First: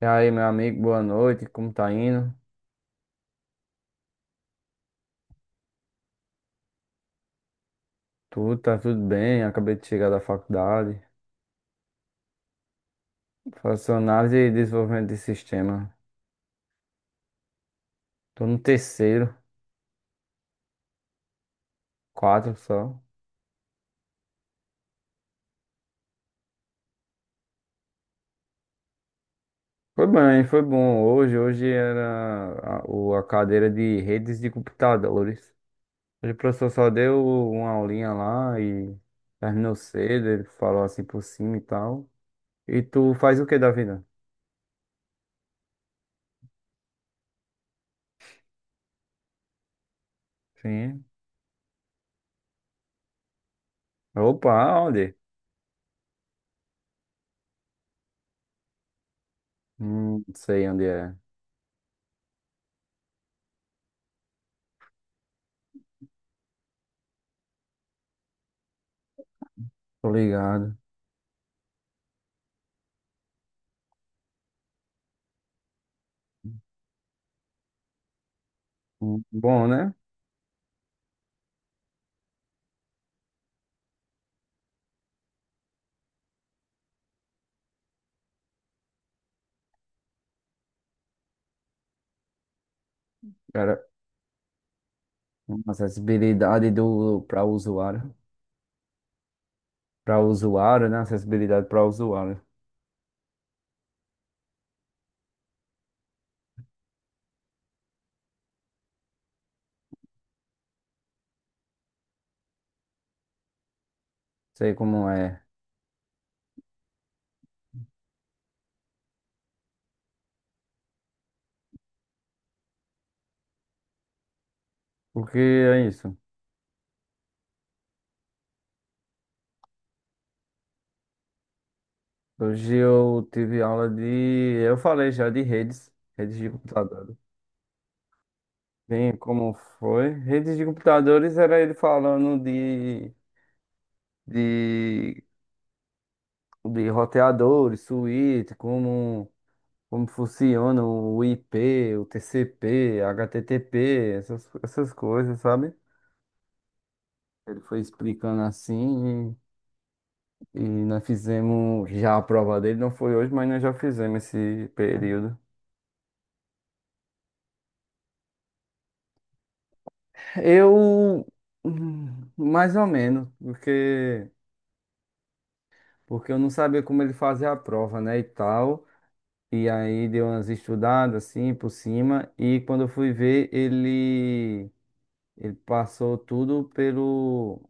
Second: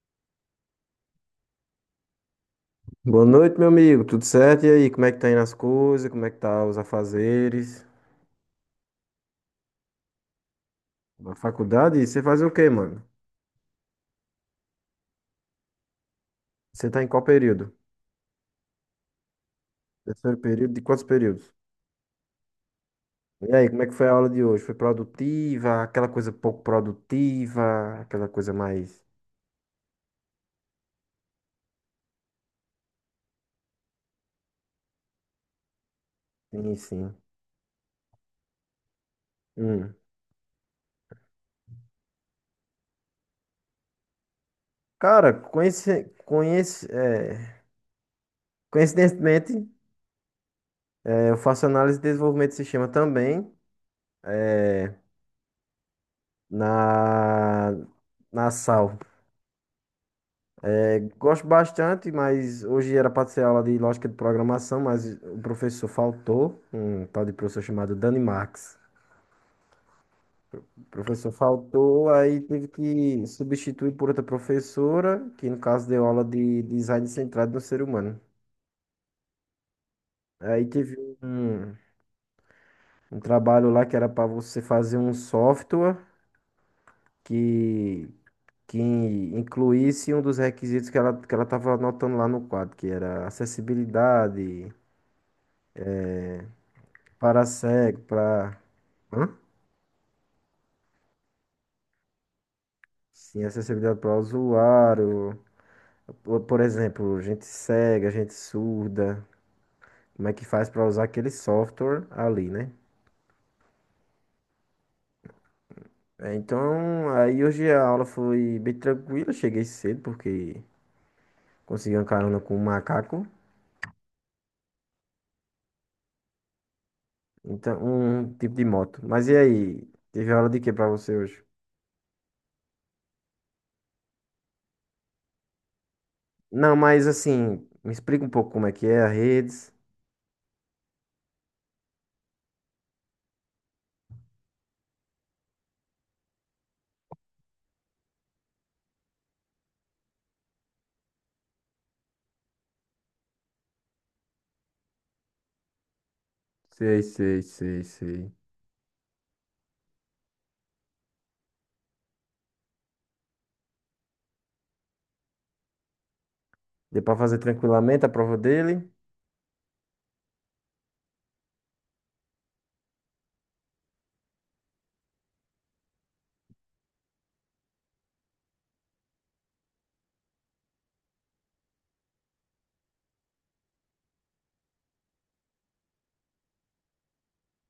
E aí, meu amigo, boa noite, como tá indo? Boa noite, meu amigo. Tudo certo? E aí, como é que tá indo as coisas? Como é que tá os afazeres? Tudo, tá tudo bem, acabei de chegar da faculdade. Na faculdade? E você faz o quê, mano? Faço análise e desenvolvimento de sistema. Você tá em qual período? Tô no terceiro, Terceiro período? De quantos períodos? quatro só. E aí, como é que foi a aula de hoje? Foi produtiva? Aquela coisa pouco produtiva? Aquela coisa mais... Foi bem, foi bom. Hoje era a cadeira de redes de computadores. Hoje o professor Sim, só sim. deu uma aulinha lá e terminou Hum. cedo, ele falou assim por cima e tal. E tu faz o que da vida? Cara, coincidentemente, Sim. Eu faço análise de desenvolvimento de sistema também, Opa, é, onde? na... Na SAL. Não sei onde é. Gosto bastante, mas hoje era para ser aula de lógica de programação, mas o professor faltou, um tal de professor chamado Dani Marx. Tô ligado. O professor faltou, aí teve que substituir por outra professora, que no caso deu aula de design centrado no ser humano. Bom, né? Aí teve um, um trabalho lá que era para você fazer um software que, que incluísse um dos requisitos que ela estava anotando lá no quadro, que era Cara, acessibilidade uma acessibilidade do para cego, para... Hã? para usuário, né? Acessibilidade para usuário. Sim, acessibilidade para o usuário. Por exemplo, gente cega, gente surda. Como é que faz para usar aquele software ali, né? Sei como é. É, então, aí hoje a aula foi bem tranquila. Cheguei cedo porque consegui uma carona com um macaco. Porque é isso. Então, um tipo de moto. Mas e aí? Teve aula de que para você hoje? Hoje eu tive aula de, eu falei já de redes, redes de Não, mas computadores. assim, me explica um pouco como é que é a Bem, como redes. foi? Redes de computadores era ele falando de, de roteadores, suíte, como funciona o IP, o TCP, HTTP, essas coisas, sabe? Sei, sei, Ele foi sei, sei. explicando assim e nós fizemos já a prova dele, não foi hoje, mas nós já fizemos esse período. Deu para fazer tranquilamente a prova dele. Eu, mais ou menos, porque eu não sabia como ele fazia a prova, né, e tal. E aí deu umas estudadas assim por cima e quando eu fui ver, ele passou tudo pelo,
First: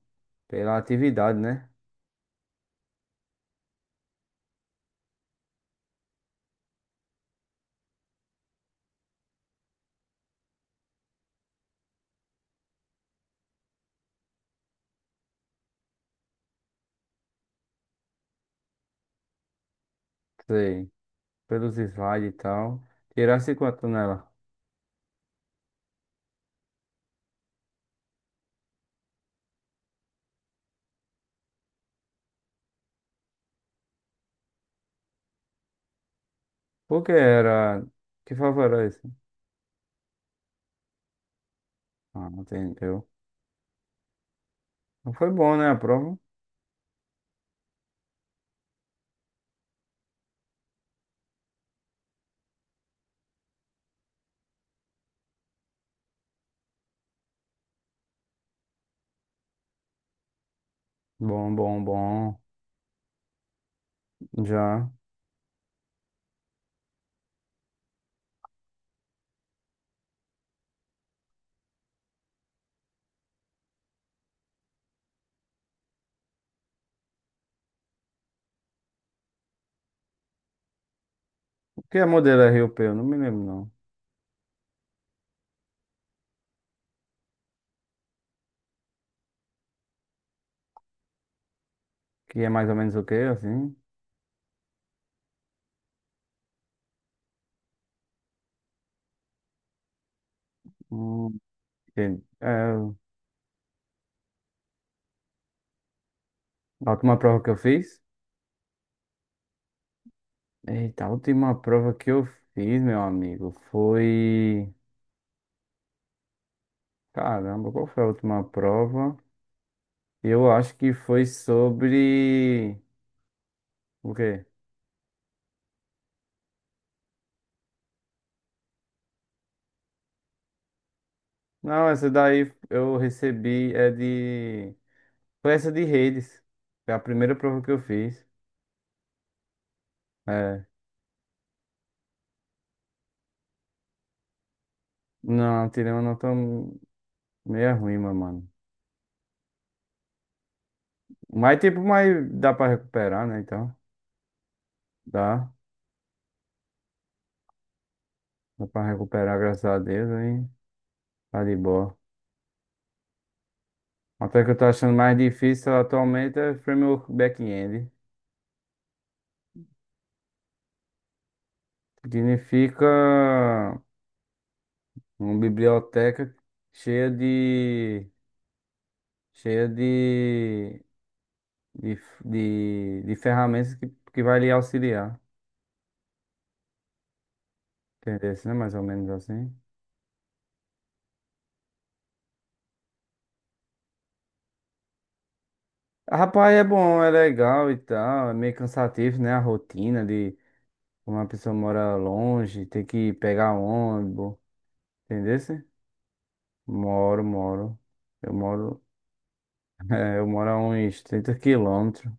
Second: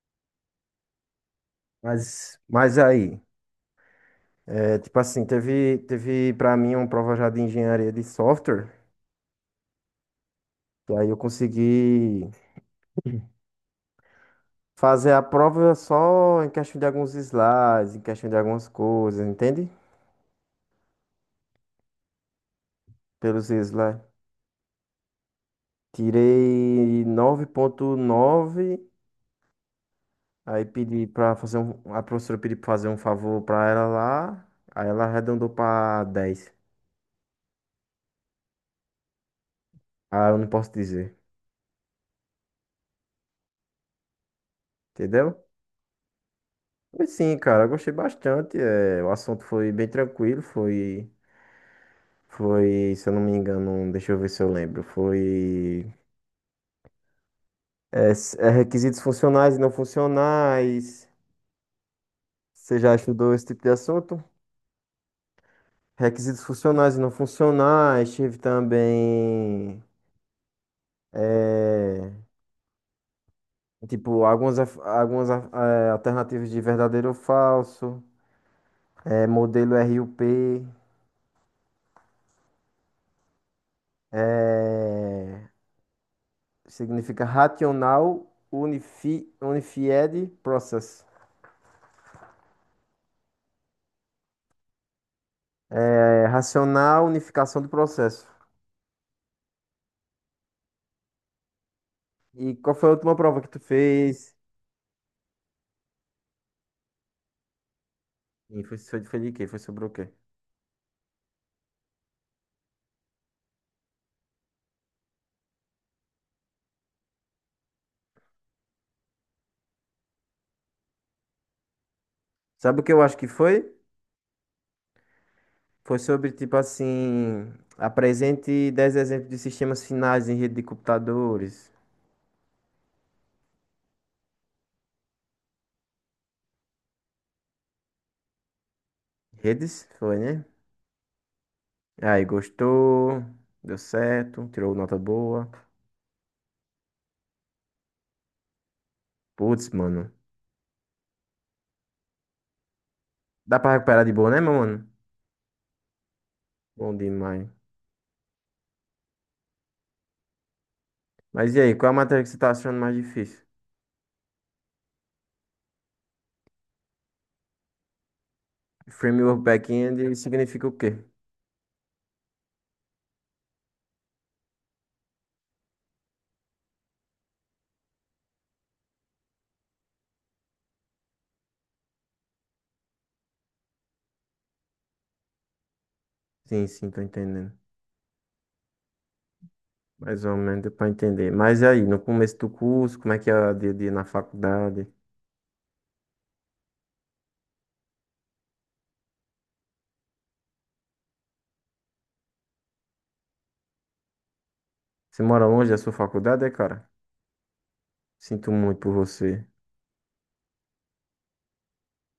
pela atividade, né? Mas aí? É, tipo assim, teve para mim uma prova já de engenharia de software, e aí eu consegui fazer a prova só em questão de alguns slides, em questão de algumas coisas, entende? Sei, pelos slides e tal. Pelos Tirasse quanto slides. nela? Tirei 9,9. Aí pedi pra fazer a professora pediu pra fazer um favor pra ela lá, aí ela arredondou pra 10. Por que era? Que favor era esse? Ah, eu não posso dizer, Ah, entendeu. Não foi entendeu? bom, né, a prova? Mas sim, cara, eu gostei bastante, o assunto foi bem tranquilo. Foi, se eu não me engano, deixa eu ver se eu lembro. Foi, requisitos funcionais e não funcionais. Bom, bom, bom. Você já estudou esse tipo de assunto? Já. Requisitos funcionais e não funcionais. Tive também, é, tipo algumas alternativas de verdadeiro ou falso. É, modelo RUP. O que é modelo RUP? Eu não me lembro, não. É, significa racional unified process. Que é mais ou menos o quê, assim? É, racional unificação do processo. Hum, entendi. E É, qual foi a última prova que tu fez? a última prova que eu fiz? E foi de quê? Foi sobre o quê? Eita, a última prova que eu fiz, meu amigo, foi... Caramba, qual foi a última prova? Eu acho que foi sobre... Sabe o que eu acho que foi? O quê? Foi sobre, tipo assim, apresente 10 exemplos de sistemas finais em rede de computadores. Não, essa daí eu recebi é de... Foi essa de redes. Foi a primeira prova que eu fiz. Redes? Foi, né? É. Aí, gostou, deu certo, tirou nota boa. Não, tirei uma nota meio ruim, mas, mano. Putz, mano. Mas, tipo, mas dá pra recuperar, né? Dá pra Então, recuperar de boa, né, meu mano? dá. Bom demais. Dá pra recuperar, graças a Deus, aí tá Mas de e aí, qual é boa. a matéria que você tá achando mais difícil? Até que eu tô achando mais difícil atualmente é framework back-end. Framework back-end significa o quê? Significa uma biblioteca cheia de... cheia de... de, de ferramentas que vai lhe auxiliar. Sim, sim, tô entendendo. Entendeu? Né? Mais ou menos assim. Mais ou menos deu pra entender. Mas e aí, no começo do curso, como é que é o dia a dia na faculdade? Rapaz, é bom, é legal e tal. É meio cansativo, né? A rotina de uma pessoa mora longe, tem que pegar ônibus, Você entendeu? mora Sim? longe da sua faculdade, é, cara? Moro, moro. Eu Sinto muito moro, por você. é, eu moro a uns 30 quilômetros.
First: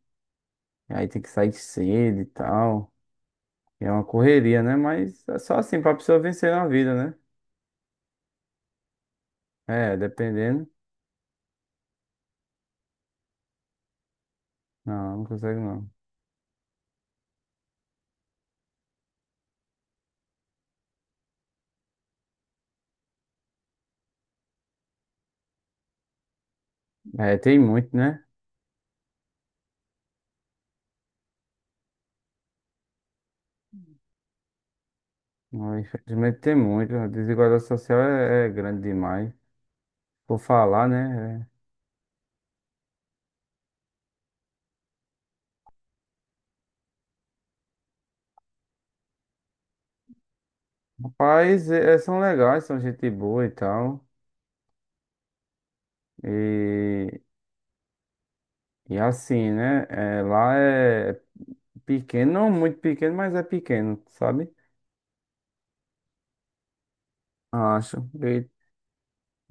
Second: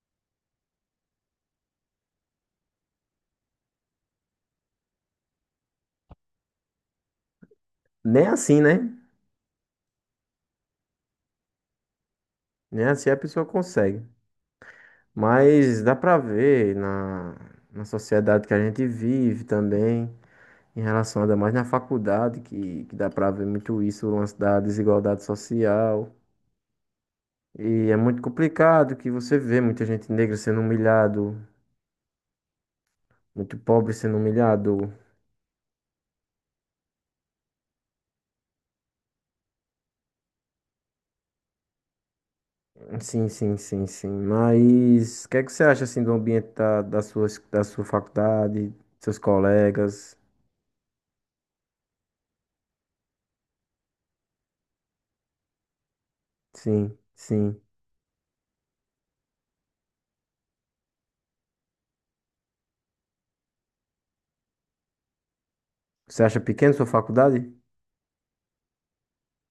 E aí tem que sair cedo e tal. E é uma correria, né? Mas é só assim, pra pessoa vencer na vida, né? Nem assim, né? É, dependendo. Nem assim a pessoa consegue. Não, não consegue Mas não. dá pra ver na sociedade que a gente vive também, em relação ainda mais na faculdade, que dá pra ver muito isso, o lance da desigualdade social. É, tem E muito, é muito né? complicado que você vê muita gente negra sendo humilhado, muito pobre sendo humilhado. Não, infelizmente tem muito. A desigualdade social é, é grande demais. Por falar, né? É, Sim, sim, sim, sim. Mas o que é que você acha assim do ambiente da sua faculdade, seus colegas? rapaz, é, é, são legais, são gente boa e tal. Sim, E, sim. e assim, né? É, lá é pequeno, não muito pequeno, mas é pequeno, sabe? Você acha pequena a sua faculdade? Acho.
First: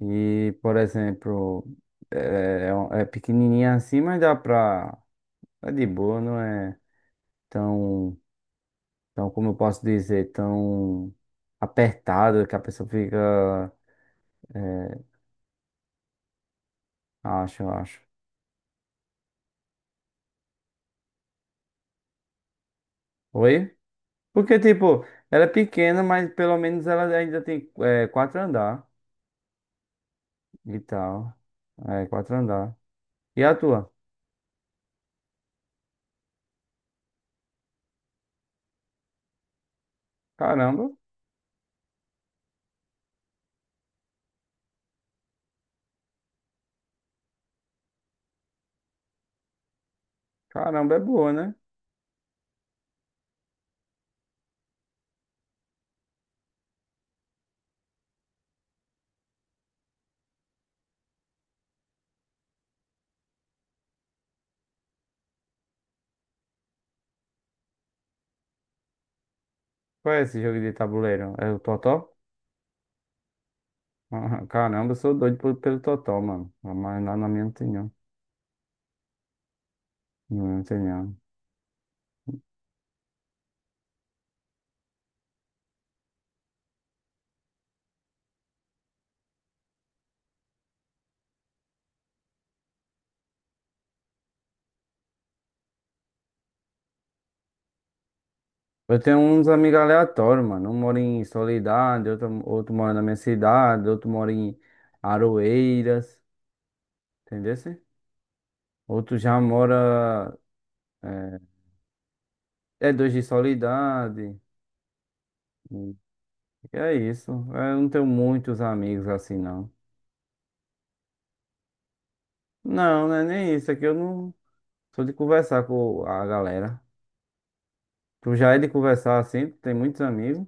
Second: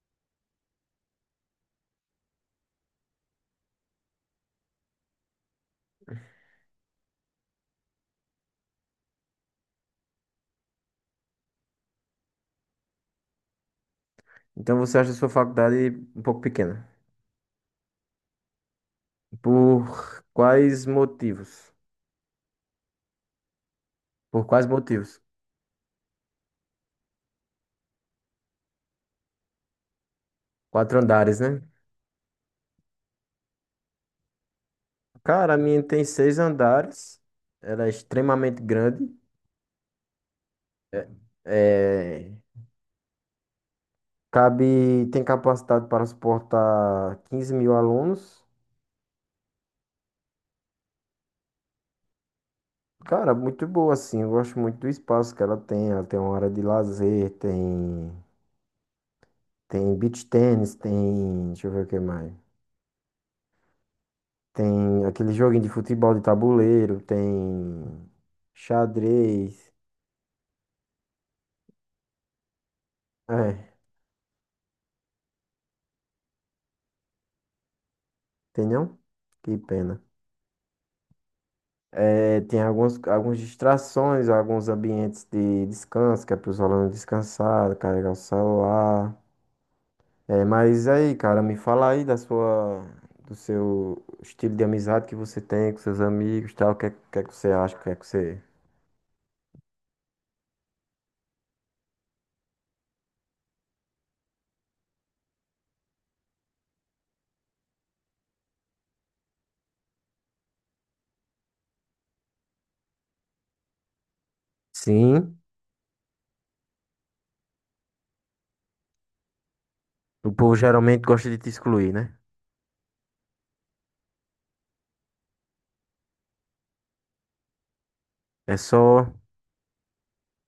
E, por exemplo, é, é, é pequenininha assim, mas dá pra. É de boa, não é tão, tão, como eu posso dizer, tão apertado que a pessoa fica. Então você É, acha a sua faculdade um pouco pequena. acho, acho. Por quais motivos? Oi? Por Porque, quais tipo, motivos? ela é pequena, mas pelo menos ela ainda tem é, quatro andar e Quatro tal. andares, né? É, quatro andar. E a tua? Cara, a minha tem seis andares. Ela é extremamente grande. Caramba, É, é, Cabe, tem capacidade para suportar 15 mil alunos. caramba, é boa, né? Cara, muito boa, assim. Eu gosto muito do espaço que ela tem. Ela tem uma área de lazer, tem beach tênis, tem. Deixa eu ver o que mais. Tem aquele joguinho de futebol de tabuleiro, tem xadrez. Qual é esse jogo de tabuleiro? É o Totó? É, Ah, caramba, eu sou doido pelo Totó, mano. Mas lá na minha não tem não. tem não? Que pena. Não tem não. É, tem algumas distrações, alguns ambientes de descanso, que é para os alunos descansar, carregar o celular. É, mas aí, cara, me fala aí do seu estilo de amizade que você tem com seus amigos, tal. O que é que você acha? O que é que você... Eu tenho uns amigos aleatórios, mano. Um mora em Soledade, outro mora na minha cidade, outro mora em Aroeiras, entendeu? Outro já mora. É, é dois de Soledade. Sim, Hum. E é isso. Eu não tenho muitos amigos assim, não. o povo geralmente gosta de te excluir, né? Não, não é nem isso. É que eu não sou de conversar com a galera. Tu já É é de só... conversar assim, tu tem muitos amigos.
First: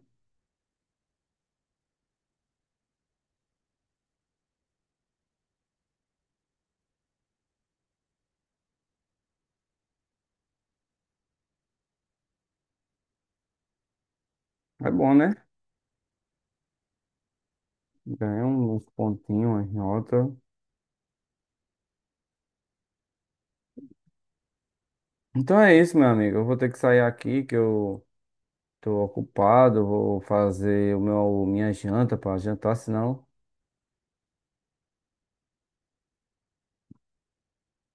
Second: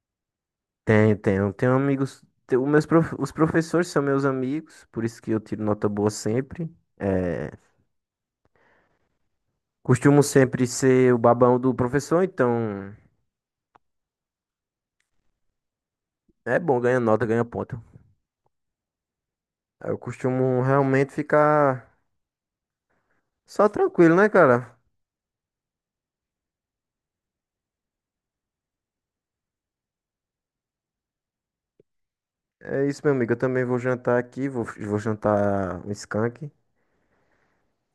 Tenho amigos. Os professores são meus amigos, por isso que eu tiro nota boa sempre. É, costumo sempre ser o babão do professor, então. É bom, né? É bom, ganha nota, ganha ponto. Ganha um, uns pontinhos, umas Aí eu notas. costumo realmente ficar só tranquilo, né, cara? Então é isso, meu amigo. Eu vou ter que sair aqui, que eu tô ocupado. Vou fazer o meu, minha janta pra jantar, É isso, meu senão. amigo. Eu também vou jantar aqui, vou jantar um skunk.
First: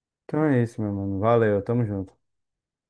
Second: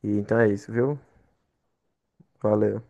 E então Então é é isso, isso, meu viu? mano. Valeu, tamo junto. Valeu.